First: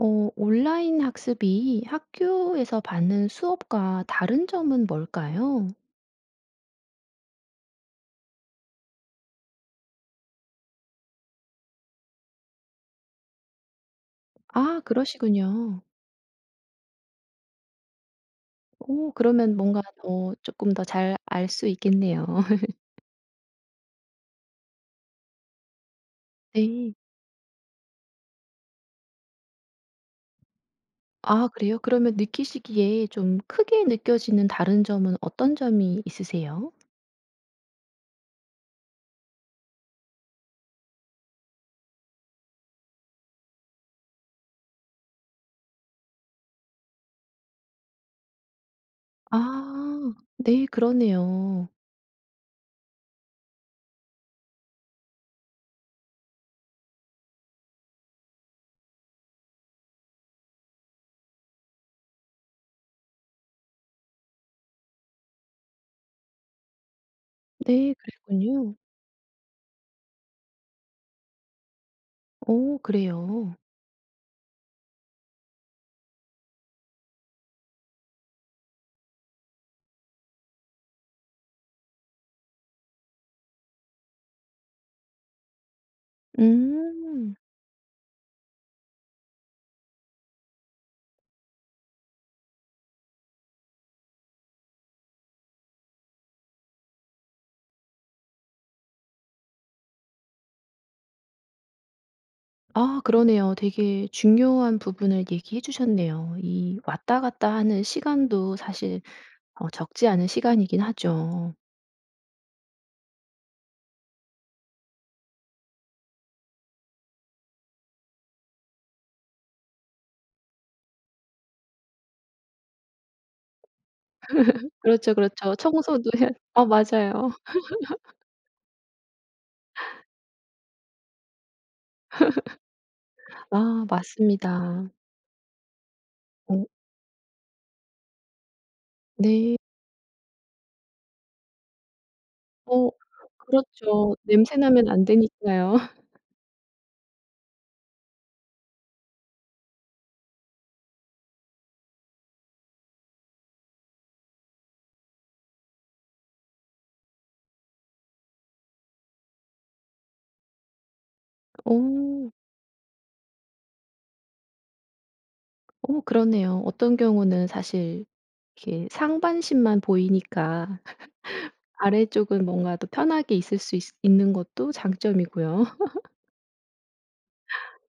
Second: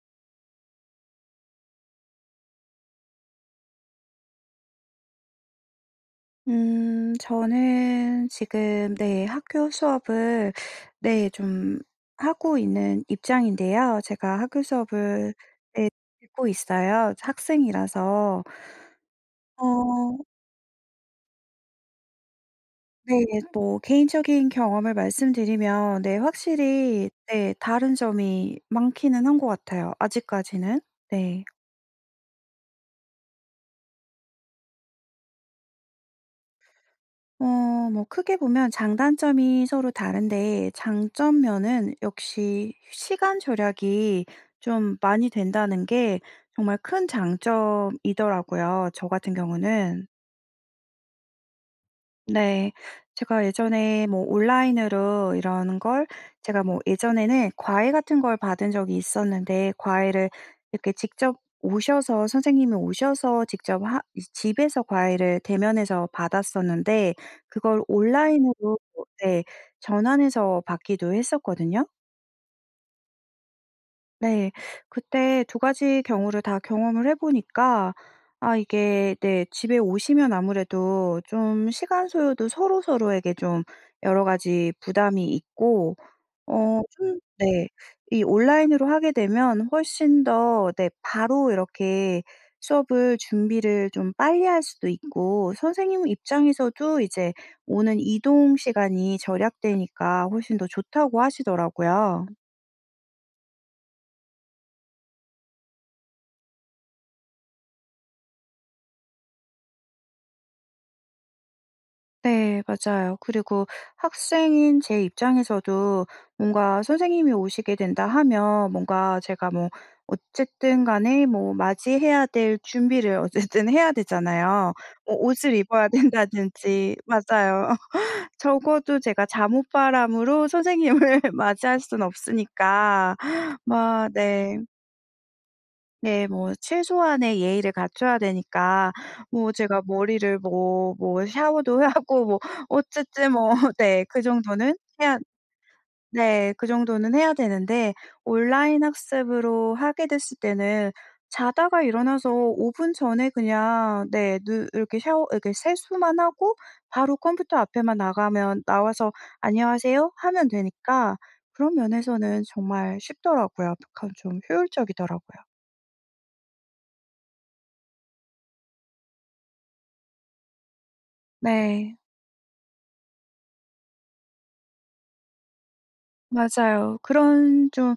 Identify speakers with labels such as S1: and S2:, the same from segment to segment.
S1: 어 온라인 학습이 학교에서 받는 수업과 다른 점은 뭘까요?
S2: 음 저는 지금 네 학교 수업을 네 좀 하고 있는 입장인데요. 제가 학교
S1: 아
S2: 수업을
S1: 그러시군요.
S2: 네 듣고 있어요 학생이라서.
S1: 오 그러면 뭔가
S2: 어
S1: 어 쪼끔 더 잘 알 수 있겠네요.
S2: 네. 뭐 개인적인 경험을 말씀드리면 네
S1: 네.
S2: 확실히 네 다른 점이 많기는 한 것 같아요 아직까지는. 네.
S1: 아 그래요? 그러면 느끼시기에 좀 크게 느껴지는 다른 점은 어떤 점이 있으세요?
S2: 어 뭐 크게 보면 장단점이 서로 다른데 장점 면은 역시 시간 절약이 좀 많이 된다는 게 정말 큰 장점이더라고요 저 같은 경우는.
S1: 아 네 그러네요.
S2: 네. 제가 예전에 뭐 온라인으로 이런 걸 제가 뭐 예전에는 과외 같은 걸 받은 적이 있었는데 과외를 이렇게 직접 오셔서 선생님이 오셔서 직접 하 이제 집에서 과외를 대면해서 받았었는데 그걸
S1: 네 그랬군요.
S2: 온라인으로 네 전환해서 받기도 했었거든요.
S1: 오 그래요?
S2: 네. 그때 2 가지 경우를 다 경험을 해 보니까 아 이게 네 집에 오시면 아무래도 좀 시간 소요도 서로 서로에게 좀 여러 가지 부담이 있고 어 좀
S1: 음.
S2: 네 이 온라인으로 하게 되면 훨씬 더 네 바로 이렇게 수업을 준비를 좀 빨리 할 수도 있고 선생님 입장에서도 이제 오는 이동 시간이 절약되니까 훨씬 더 좋다고 하시더라고요.
S1: 아 그러네요. 되게 중요한 부분을 얘기해 주셨네요. 이 왔다 갔다 하는 시간도 사실 어 적지 않은 시간이긴 하죠.
S2: 네. 맞아요. 그리고 학생인 제 입장에서도 뭔가 선생님이 오시게 된다 하면 뭔가 제가 뭐 어쨌든 간에 뭐 맞이해야 될 준비를 어쨌든 해야 되잖아요.
S1: 그렇죠
S2: 오 옷을
S1: 그렇죠.
S2: 입어야
S1: 청소도 해야 어
S2: 된다든지.
S1: 맞아요.
S2: 맞아요. 적어도 제가 잠옷 바람으로 선생님을 맞이할 순 없으니까.
S1: 아
S2: 마 네.
S1: 맞습니다.
S2: 네 뭐
S1: 어.
S2: 최소한의 예의를 갖춰야 되니까 뭐
S1: 네.
S2: 제가 머리를 뭐 뭐 샤워도 하고 뭐
S1: 어.
S2: 어쨌든 뭐 네
S1: 그렇죠.
S2: 그
S1: 냄새
S2: 정도는
S1: 나면 안
S2: 해야
S1: 되니까요.
S2: 네 그 정도는 해야 되는데 온라인 학습으로 하게 됐을 때는 자다가 일어나서 5 분 전에 그냥 네 누 이렇게 샤워 이렇게 세수만 하고 바로 컴퓨터 앞에만 나가면 나와서 "안녕하세요." 하면 되니까 그런
S1: 어.
S2: 면에서는 정말 쉽더라고요. 그러니까 좀 효율적이더라고요.
S1: 어머 그러네요. 어떤 경우는 사실 이게 상반신만 보이니까
S2: 네.
S1: 아래쪽은 뭔가 더 편하게 있을 수 있 있는 것도 장점이고요.
S2: 맞아요. 그런 좀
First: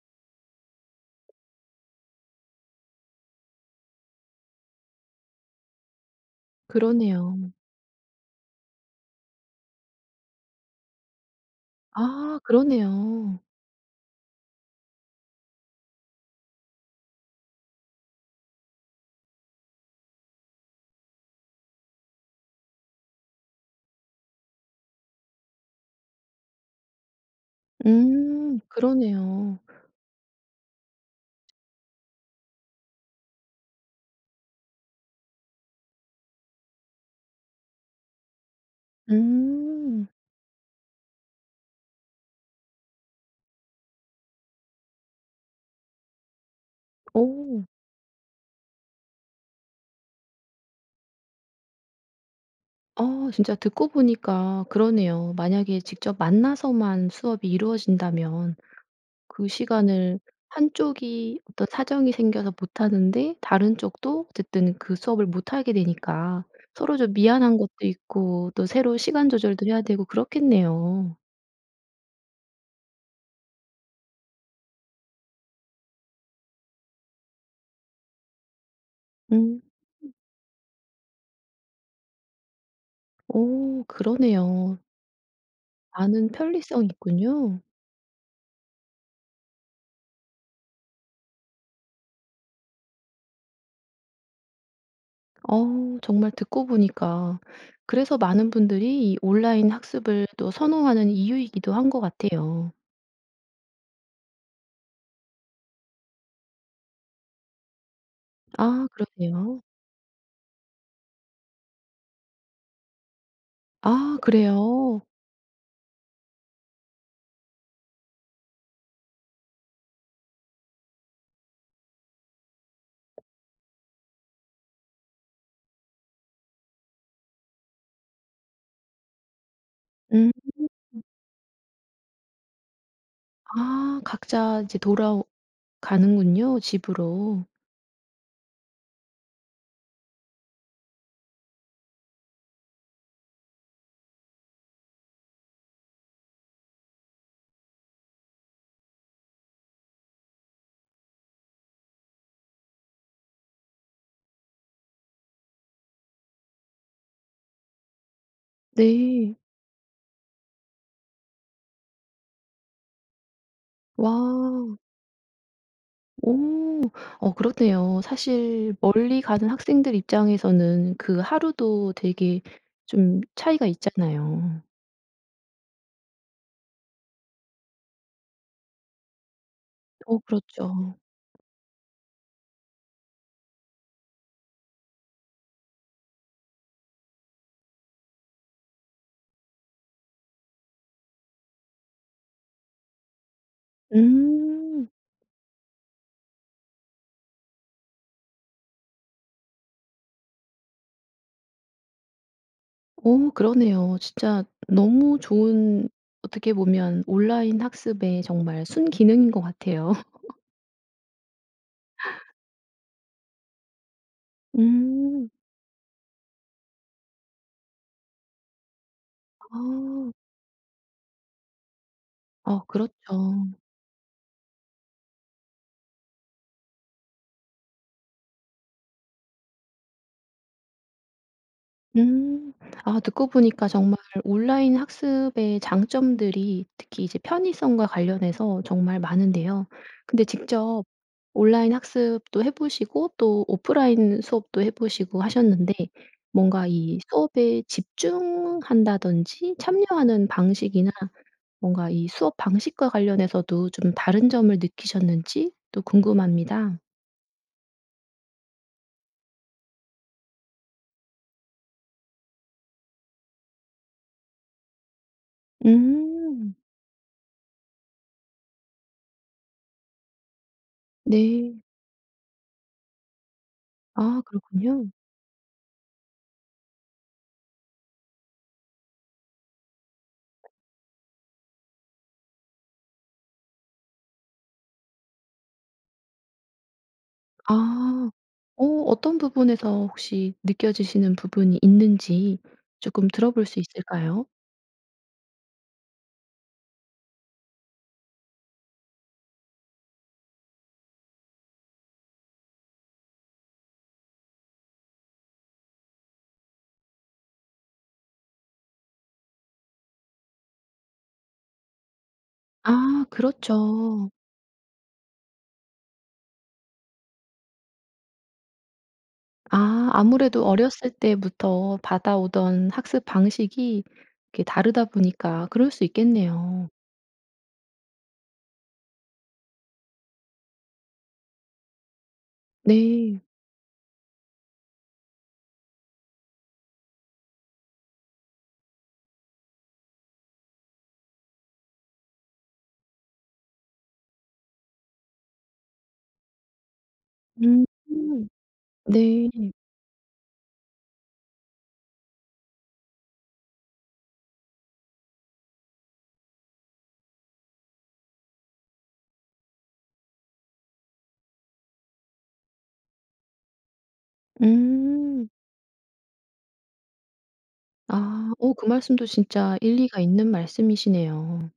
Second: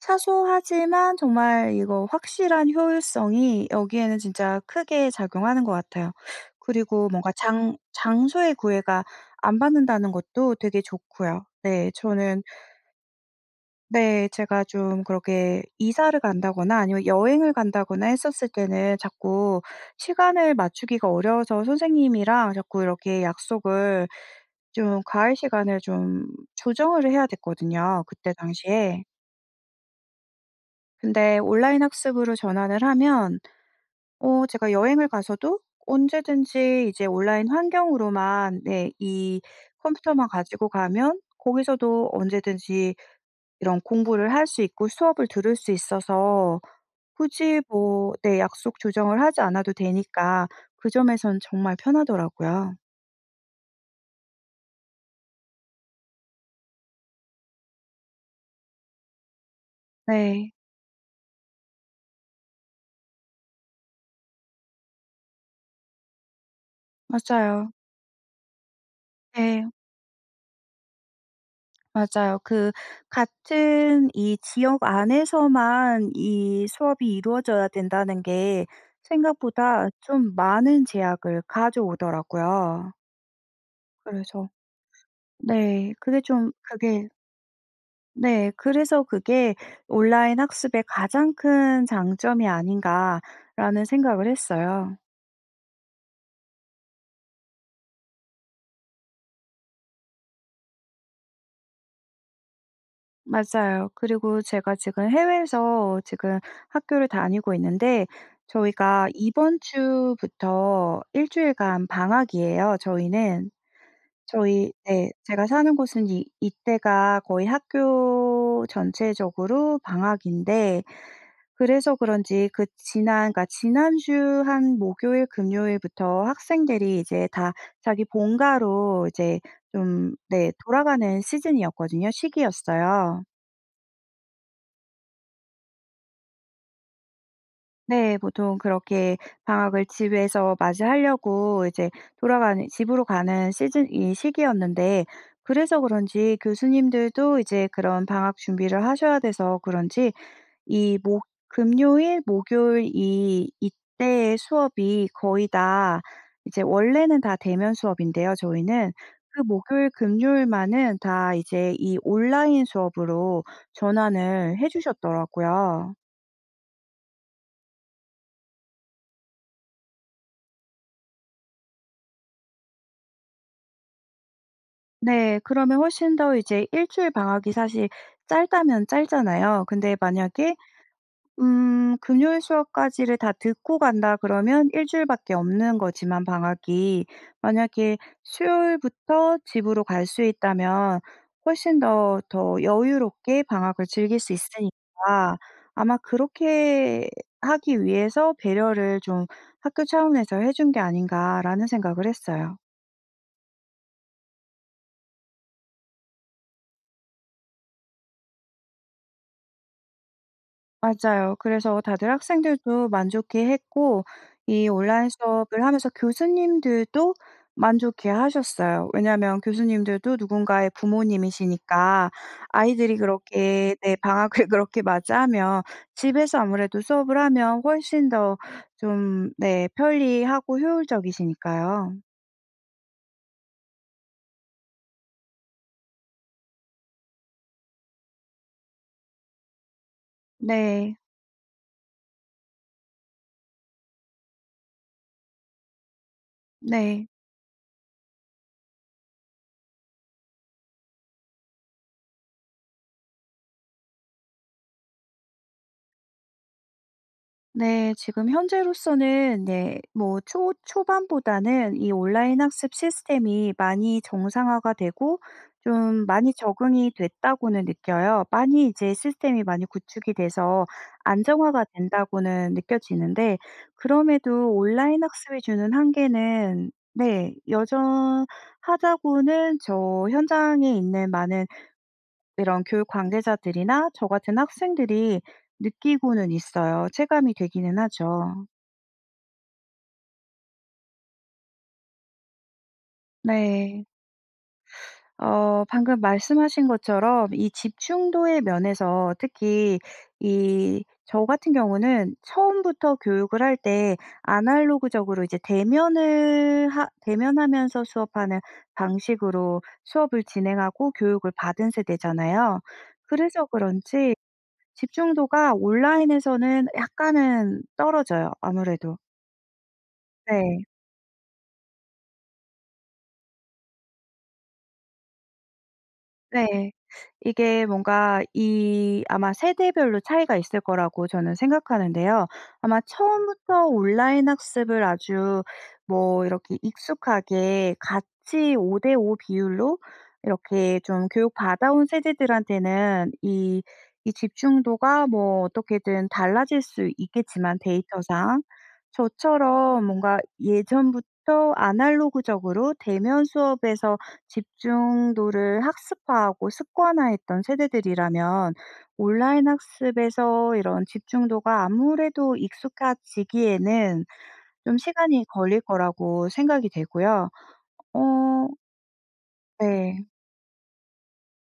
S2: 사소하지만 정말 이거 확실한 효율성이 여기에는 진짜 크게 작용하는 것 같아요. 그리고 뭔가
S1: 그러네요.
S2: 장 장소의 구애가 안 받는다는 것도 되게 좋고요. 네.
S1: 아
S2: 저는
S1: 그러네요.
S2: 네. 제가 좀 그렇게 이사를 간다거나 아니면 여행을 간다거나 했었을 때는 자꾸 시간을 맞추기가 어려워서 선생님이랑 자꾸 이렇게 약속을 좀 과외 시간을 좀 조정을 해야 됐거든요 그때
S1: 음
S2: 당시에.
S1: 그러네요.
S2: 근데 온라인 학습으로 전환을 하면 어 제가 여행을 가서도 언제든지 이제 온라인 환경으로만 네 이
S1: 음.
S2: 컴퓨터만 가지고 가면 거기서도 언제든지 이런 공부를 할 수 있고 수업을 들을 수 있어서 굳이
S1: 오우.
S2: 뭐 네 약속 조정을 하지 않아도 되니까 그 점에선 정말 편하더라고요.
S1: 어 진짜 듣고 보니까 그러네요. 만약에 직접 만나서만 수업이 이루어진다면 그 시간을
S2: 네.
S1: 한쪽이 어떤 사정이 생겨서 못 하는데 다른 쪽도 어쨌든 그 수업을 못 하게 되니까 서로 좀 미안한 것도
S2: 맞아요.
S1: 있고 또 새로 시간 조절도
S2: 네.
S1: 해야 되고 그렇겠네요.
S2: 맞아요. 그 같은 이 지역 안에서만 이 수업이 이루어져야 된다는 게
S1: 음.
S2: 생각보다 좀 많은 제약을 가져오더라고요.
S1: 오
S2: 그래서
S1: 그러네요.
S2: 네 그게
S1: 많은
S2: 좀
S1: 편리성이
S2: 그게
S1: 있군요.
S2: 네. 그래서 '그게 온라인 학습의 가장 큰 장점이 아닌가.'라는 생각을 했어요.
S1: 어 정말 듣고 보니까. 그래서 많은 분들이 이 온라인 학습을 또 선호하는 이유이기도 한 것 같아요.
S2: 맞아요. 그리고 제가 지금 해외에서 지금 학교를 다니고 있는데
S1: 아
S2: 저희가 이번
S1: 그러세요?
S2: 주부터 1 주일간 방학이에요 저희는.
S1: 아
S2: 저희
S1: 그래요?
S2: 네 제가 사는 곳은 이 이때가 거의 학교 전체적으로 방학인데 그래서 그런지 그 지난 그러니까 지난주 한 목요일, 금요일부터 학생들이 이제 다 자기 본가로 이제 좀
S1: 음.
S2: 네 돌아가는 시즌이었거든요 시기였어요.
S1: 아 각자 이제 돌아오 가는군요 집으로.
S2: 네. 보통 그렇게 방학을 집에서 맞이하려고 이제 돌아가는 집으로 가는 시즌 이 시기였는데 그래서 그런지 교수님들도 이제 그런 방학 준비를 하셔야 돼서 그런지 이 목 금요일, 목요일 이 이때 수업이 거의 다 이제 원래는 다 대면 수업인데요 저희는.
S1: 네.
S2: 그 목요일, 금요일만은 다 이제 이 온라인 수업으로 전환을 해
S1: 와.
S2: 주셨더라고요.
S1: 오. 어 그렇네요. 사실 멀리 가는 학생들 입장에서는 그 하루도 되게 좀 차이가 있잖아요.
S2: 네. 그러면 훨씬 더 이제 1 주일 방학이 사실 짧다면 짧잖아요. 근데
S1: 어
S2: 만약에
S1: 그렇죠.
S2: 음 금요일 수업까지를 다 듣고 간다 그러면 1 주일밖에 없는 거지만 방학이. 만약에 수요일부터 집으로 갈 수 있다면 훨씬 더 더 여유롭게 방학을 즐길 수
S1: 음.
S2: 있으니까 '아마 그렇게 하기 위해서 배려를 좀 학교 차원에서 해 준 게 아닌가.'라는 생각을 했어요.
S1: 오 그러네요. 진짜 너무 좋은 어떻게 보면 온라인 학습의 정말 순기능인 것 같아요.
S2: 맞아요. 그래서 다들 학생들도 만족해했고 이 온라인
S1: 음.
S2: 수업을 하면서 교수님들도 만족해하셨어요. 왜냐하면
S1: 어.
S2: 교수님들도 누군가의 부모님이시니까
S1: 어.
S2: 아이들이
S1: 그렇죠.
S2: 그렇게 네 방학을 그렇게 맞이하면 집에서 아무래도 수업을 하면 훨씬 더 좀 네 편리하고 효율적이시니까요.
S1: 음. 아 듣고 보니까 정말 온라인 학습의 장점들이 특히 이제 편의성과 관련해서 정말 많은데요. 근데 직접
S2: 네.
S1: 온라인 학습도 해 보시고 또 오프라인 수업도 해 보시고 하셨는데 뭔가 이
S2: 네.
S1: 수업에 집중한다든지 참여하는 방식이나 뭔가 이 수업 방식과 관련해서도 좀 다른 점을 느끼셨는지도 궁금합니다.
S2: 네. 지금 현재로서는 네 뭐 초 초반보다는 이 온라인 학습 시스템이 많이 정상화가 되고 좀 많이
S1: 음.
S2: 적응이 됐다고는 느껴요. 많이 이제 시스템이 많이 구축이 돼서
S1: 네.
S2: 안정화가 된다고는 느껴지는데
S1: 아.
S2: 그럼에도
S1: 그렇군요.
S2: 온라인 학습이 주는 한계는 네 여전하다고는 저 현장에 있는 많은 이런 교육 관계자들이나 저 같은 학생들이 느끼고는 있어요. 체감이 되기는
S1: 아.
S2: 하죠.
S1: 어 어떤 부분에서 혹시 느껴지시는 부분이 있는지 쪼끔 들어볼 수
S2: 네.
S1: 있을까요?
S2: 어 방금 말씀하신 것처럼 이 집중도의 면에서 특히 이 저 같은 경우는 처음부터 교육을 할 때 아날로그적으로 이제 대면을 하 대면하면서 수업 하는 방식으로 수업을 진행하고 교육을 받은 세대잖아요.
S1: 아.
S2: 그래서
S1: 그렇죠.
S2: 그런지 집중도가 온라인에서는 약간은 떨어져요 아무래도.
S1: 아. 아무래도
S2: 네.
S1: 어렸을 때부터 받아오던 학습 방식이 이렇게 다르다 보니까 그럴 수 있겠네요.
S2: 네. 이게 뭔가 이 아마 세대별로 차이가 있을 거라고 저는 생각하는데요. 아마
S1: 네.
S2: 처음부터 온라인 학습을 아주 뭐 이렇게 익숙하게 같이 5 대 5 비율로 이렇게 좀 교육 받아 온 세대들한테는 이, 이 집중도가 뭐 어떻게든 달라질 수 있겠지만
S1: 음.
S2: 데이터상.
S1: 네.
S2: 저처럼 뭔가 예전부터 아날로그적으로 대면 수업에서 집중도를 학습화하고 습관화했던 세대들이라면 온라인 학습에서 이런 집중도가 아무래도 익숙해지기에는 좀 시간이
S1: 음.
S2: 걸릴 거라고 생각이 되고요.
S1: 아.
S2: 어.
S1: 오 그 말씀도 진짜 일리가
S2: 네.
S1: 있는 말씀이시네요.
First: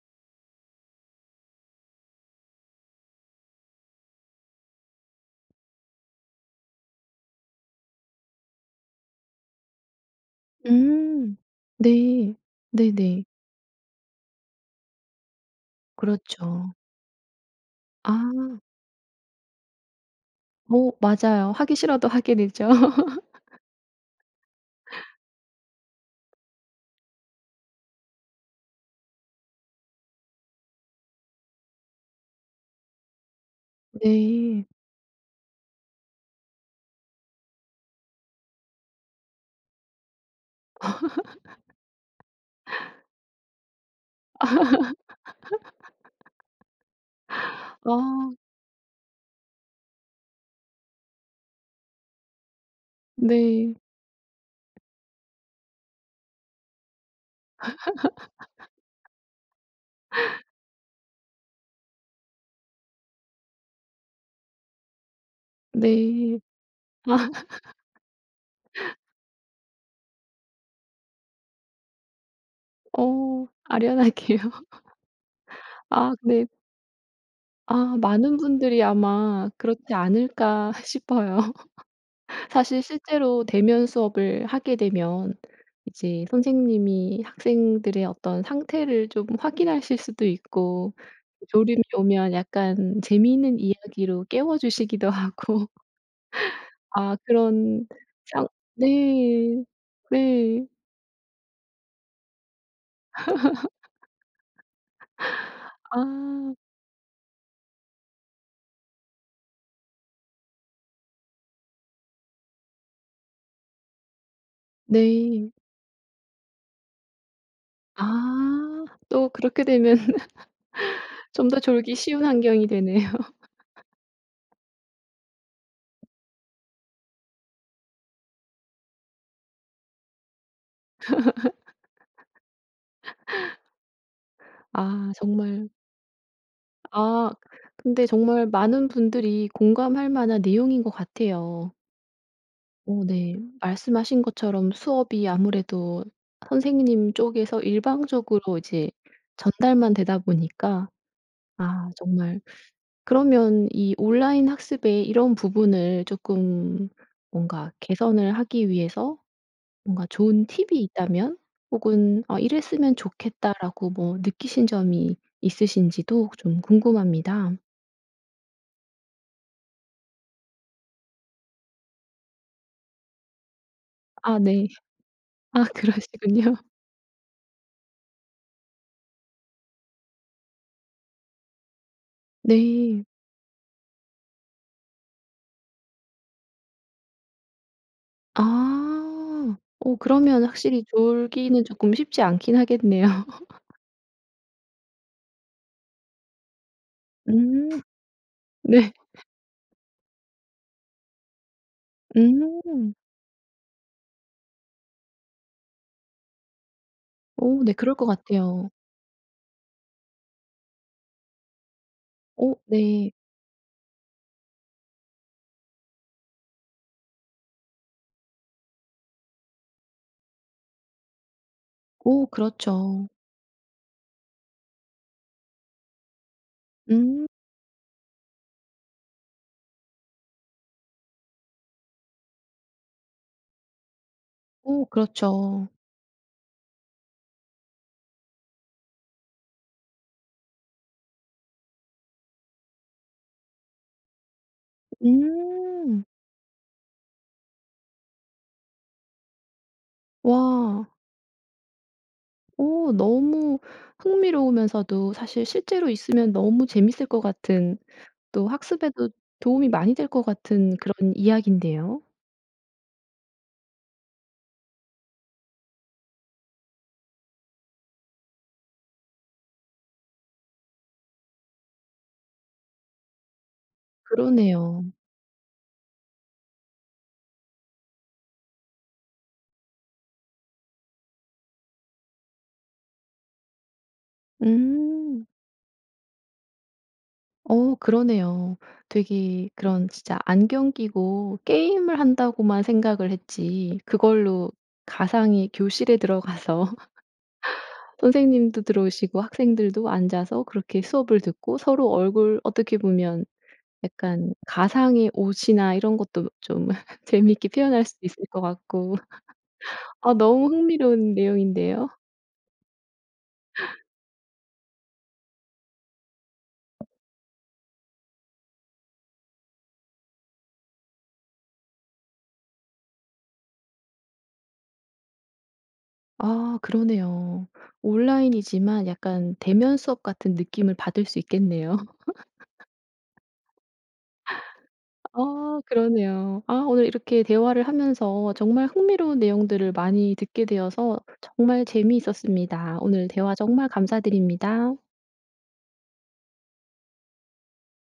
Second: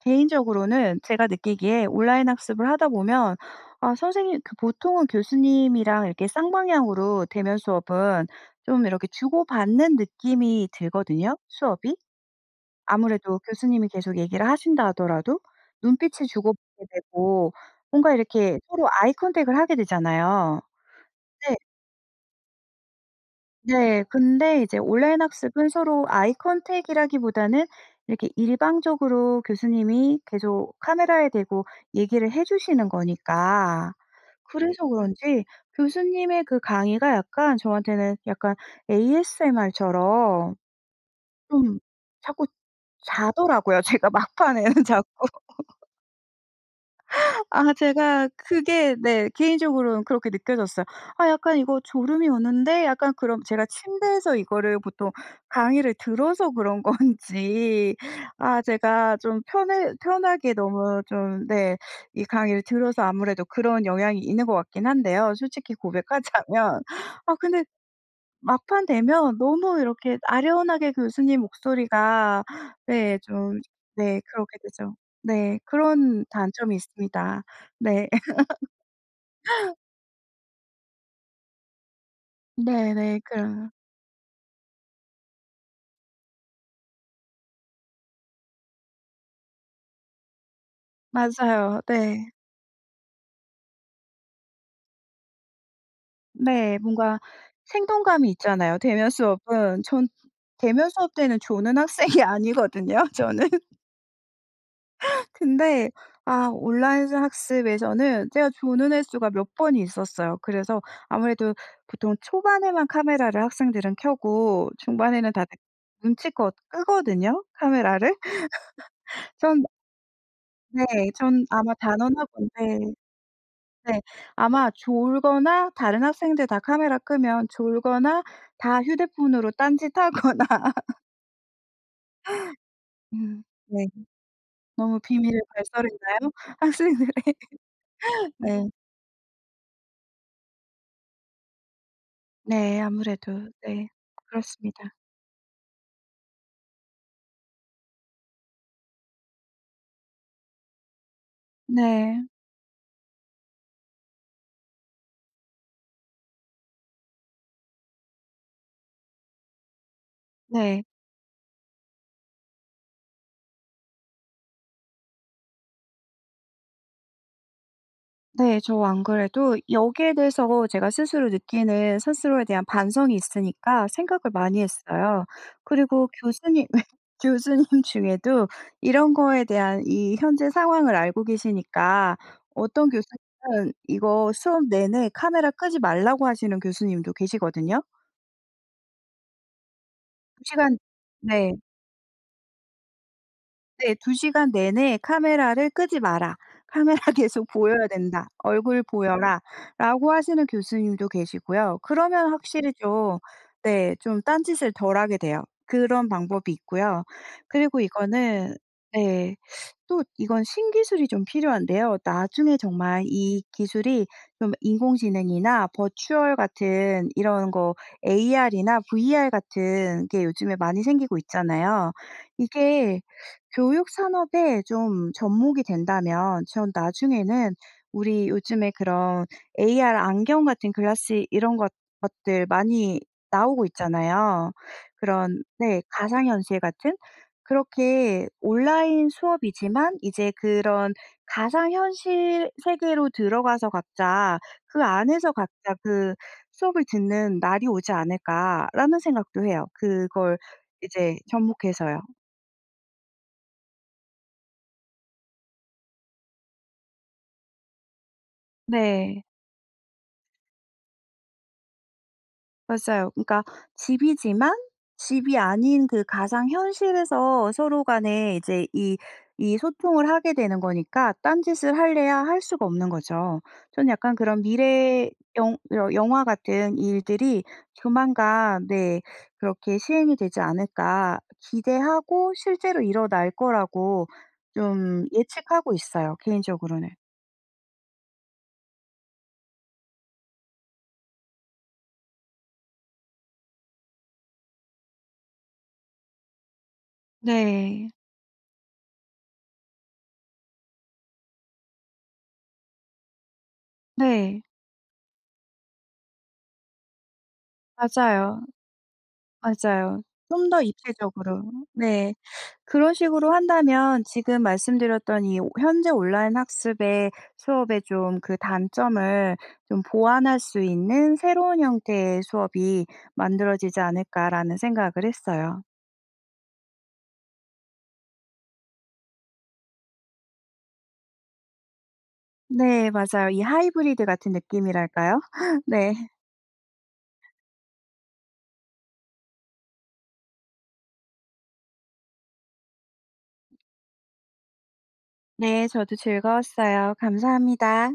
S2: 개인적으로는 제가 느끼기에 온라인 학습을 하다 보면 아 선생님 그 보통은 교수님이랑 이렇게 쌍방향으로 대면 수업은 좀 이렇게 주고받는 느낌이
S1: 음.
S2: 들거든요, 수업이.
S1: 네. 네네.
S2: 아무래도 교수님이 계속 얘기를 하신다 하더라도 눈빛을
S1: 그렇죠.
S2: 주고받게 되고 뭔가 이렇게
S1: 아.
S2: 서로 아이컨택을 하게 되잖아요.
S1: 어. 맞아요.
S2: 네.
S1: 하기 싫어도 하게 되죠.
S2: 네. 근데 이제 온라인 학습은 서로 아이컨택이라기보다는 이렇게 일방적으로 교수님이 계속 카메라에 대고 얘기를 해 주시는 거니까
S1: 네.
S2: 그래서 그런지 교수님의 그 강의가 약간 저한테는 약간 ASMR처럼. 좀 자꾸 자더라고요, 제가 막판에는 자꾸. 아 제가
S1: 아.
S2: 그게 네 개인적으로는 그렇게 느껴졌어요. '아. 약간 이거 졸음이 오는데, 약간.' 그럼 제가
S1: 네.
S2: 침대에서 이거를 보통 강의를 들어서 그런 건지. 아. 제가 좀 편해 편하게 너무 좀 네 이 강의를 들어서 아무래도 그런 영향이 있는 것 같긴 한데요, 솔직히
S1: 네.
S2: 고백하자면.
S1: 아.
S2: 아. 근데 막판 되면 너무 이렇게 아련하게 교수님 목소리가 네
S1: 어.
S2: 좀 네
S1: 아련하게요.
S2: 그렇게 되죠. 네.
S1: 아
S2: 그런
S1: 네.
S2: 단점이 있습니다.
S1: 아.
S2: 네.
S1: 많은 분들이 아마 그렇지 않을까 싶어요. 사실
S2: 네네.
S1: 실제로
S2: 그런.
S1: 대면 수업을 하게 되면 이제 선생님이 학생들의 어떤 상태를 좀 확인하실 수도 있고
S2: 맞아요.
S1: 졸음이
S2: 네.
S1: 오면 약간 재미있는 이야기로 깨워주시기도 하고.
S2: 네.
S1: 아
S2: 뭔가
S1: 그런
S2: 생동감이
S1: 상
S2: 있잖아요, 대면
S1: 네.
S2: 수업은. 전
S1: 네.
S2: 대면 수업 때는 조는 학생이 아니거든요, 저는. 근데 아
S1: 아.
S2: 온라인 수 학습에서는 제가 조는 횟수가 몇 번 있었어요. 그래서 아무래도 보통 초반에만 카메라를 학생들은 켜고 중반에는
S1: 네.
S2: 다들 눈치껏 끄거든요, 카메라를.
S1: 아. 또 그렇게
S2: 전
S1: 되면
S2: 네. 전
S1: 좀 더
S2: 아마
S1: 졸기 쉬운 환경이
S2: 단언하건데
S1: 되네요.
S2: 네. 아마 졸거나 다른 학생들 다 카메라 끄면 졸거나 다 휴대폰으로 딴짓하거나. 으 네. 너무
S1: 아.
S2: 비밀을
S1: 정말
S2: 발설했나요, 학생들의?
S1: 아. 근데 정말
S2: 네.
S1: 많은 분들이 공감할 만한 내용인 것 같아요.
S2: 네.
S1: 어 네.
S2: 아무래도. 네.
S1: 말씀하신 것처럼
S2: 그렇습니다.
S1: 수업이 아무래도 선생님 쪽에서 일방적으로 이제 전달만 되다 보니까 아
S2: 네.
S1: 정말. 그러면 이 온라인 학습에 이런 부분을 쪼끔 뭔가 개선을 하기 위해서 뭔가 좋은 팁이
S2: 네.
S1: 있다면 혹은 '아. 이랬으면 좋겠다.'라고 뭐 느끼신 점이 있으신지도 좀 궁금합니다.
S2: 네. 저 안 그래도 여기에 대해서 제가 스스로 느끼는 스스로에 대한 반성이 있으니까 생각을
S1: 아
S2: 많이
S1: 네.
S2: 했어요.
S1: 아
S2: 그리고
S1: 그러시군요.
S2: 교수님 교수님 중에도 이런 거에 대한 이 현재 상황을 알고 계시니까 어떤
S1: 네.
S2: 교수님은 이거 수업 내내 카메라 끄지 말라고 하시는 교수님도 계시거든요.
S1: 아. 오.
S2: 2
S1: 그러면
S2: 시간
S1: 확실히
S2: 네.
S1: 졸기는 쪼끔 쉽지 않긴 하겠네요.
S2: 네. "2 시간 내내 카메라를 끄지 마라. 카메라 계속
S1: 음.
S2: 보여야 된다. 얼굴
S1: 네.
S2: 보여라."라고 하시는 교수님도 계시고요. 그러면 확실히
S1: 음.
S2: 좀 네 좀 딴짓을 덜 하게 돼요. 그런 방법이 있고요.
S1: 어 네.
S2: 그리고
S1: 그럴 것
S2: 이거는
S1: 같아요.
S2: 네 또 이건 신기술이 좀 필요한데요. 나중에
S1: 오.
S2: 정말
S1: 네.
S2: 이 기술이 좀 인공지능이나 버추얼 같은 이런 거 AR이나 VR 같은 게 요즘에 많이 생기고 있잖아요.
S1: 오.
S2: 이게
S1: 그렇죠.
S2: 교육 산업에 좀 접목이 된다면 전
S1: 음.
S2: 나중에는 우리 요즘에 그런 AR 안경 같은 글라스 이런 것 것들 많이 나오고 있잖아요.
S1: 오.
S2: 그런
S1: 그렇죠.
S2: 네 가상현실 같은. 그렇게 '온라인 수업이지만 이제 그런 가상현실 세계로 들어가서 각자 그 안에서 각자
S1: 음.
S2: 그 수업을 듣는 날이 오지 않을까?'라는 생각도 해요. 그걸
S1: 와.
S2: 이제 접목해서요.
S1: 오 너무 흥미로우면서도 사실 실제로 있으면 너무 재밌을 것 같은 또 학습에도
S2: 네.
S1: 도움이 많이 될 것 같은 그런 이야기인데요.
S2: 맞아요. 그러니까 집이지만 집이 아닌 그 가상현실에서 서로 간에 이제 이 이 소통을 하게 되는 거니까 딴 짓을 하려야 할 수가 없는 거죠. 전 약간 그런
S1: 그러네요.
S2: '미래 영 영 영화 같은 일들이 조만간 네 그렇게 시행이 되지 않을까.' 기대하고 실제로 일어날 거라고 좀
S1: 음.
S2: 예측하고 있어요 개인적으로는.
S1: 어 그러네요. 되게 그런 진짜 안경 끼고 게임을 한다고만 생각을 했지 그걸로 가상의 교실에 들어가서
S2: 네.
S1: 선생님도 들어오시고 학생들도 앉아서 그렇게 수업을 듣고 서로 얼굴 어떻게 보면 약간
S2: 네.
S1: 가상의 옷이나 이런 것도 좀 재미있게 표현할 수 있을
S2: 맞아요.
S1: 것 같고.
S2: 맞아요.
S1: 아 너무
S2: 좀 더
S1: 흥미로운
S2: 입체적으로.
S1: 내용인데요?
S2: 네. 그런 식으로 한다면 지금 말씀드렸던 이 '현재 온라인 학습의 수업의 좀 그 단점을 좀 보완할 수 있는 새로운 형태의 수업이 만들어지지 않을까?'라는 생각을 했어요.
S1: 아 그러네요. 온라인이지만 약간 대면 수업 같은 느낌을 받을 수 있겠네요.
S2: 네 맞아요. 이 하이브리드 같은 느낌이랄까요?
S1: 어
S2: 네.
S1: 그러네요. 아 오늘 이렇게 대화를 하면서 정말 흥미로운 내용들을 많이 듣게 되어서 정말 재미있었습니다. 오늘 대화 정말 감사드립니다.
S2: 네. 저도 즐거웠어요. 감사합니다.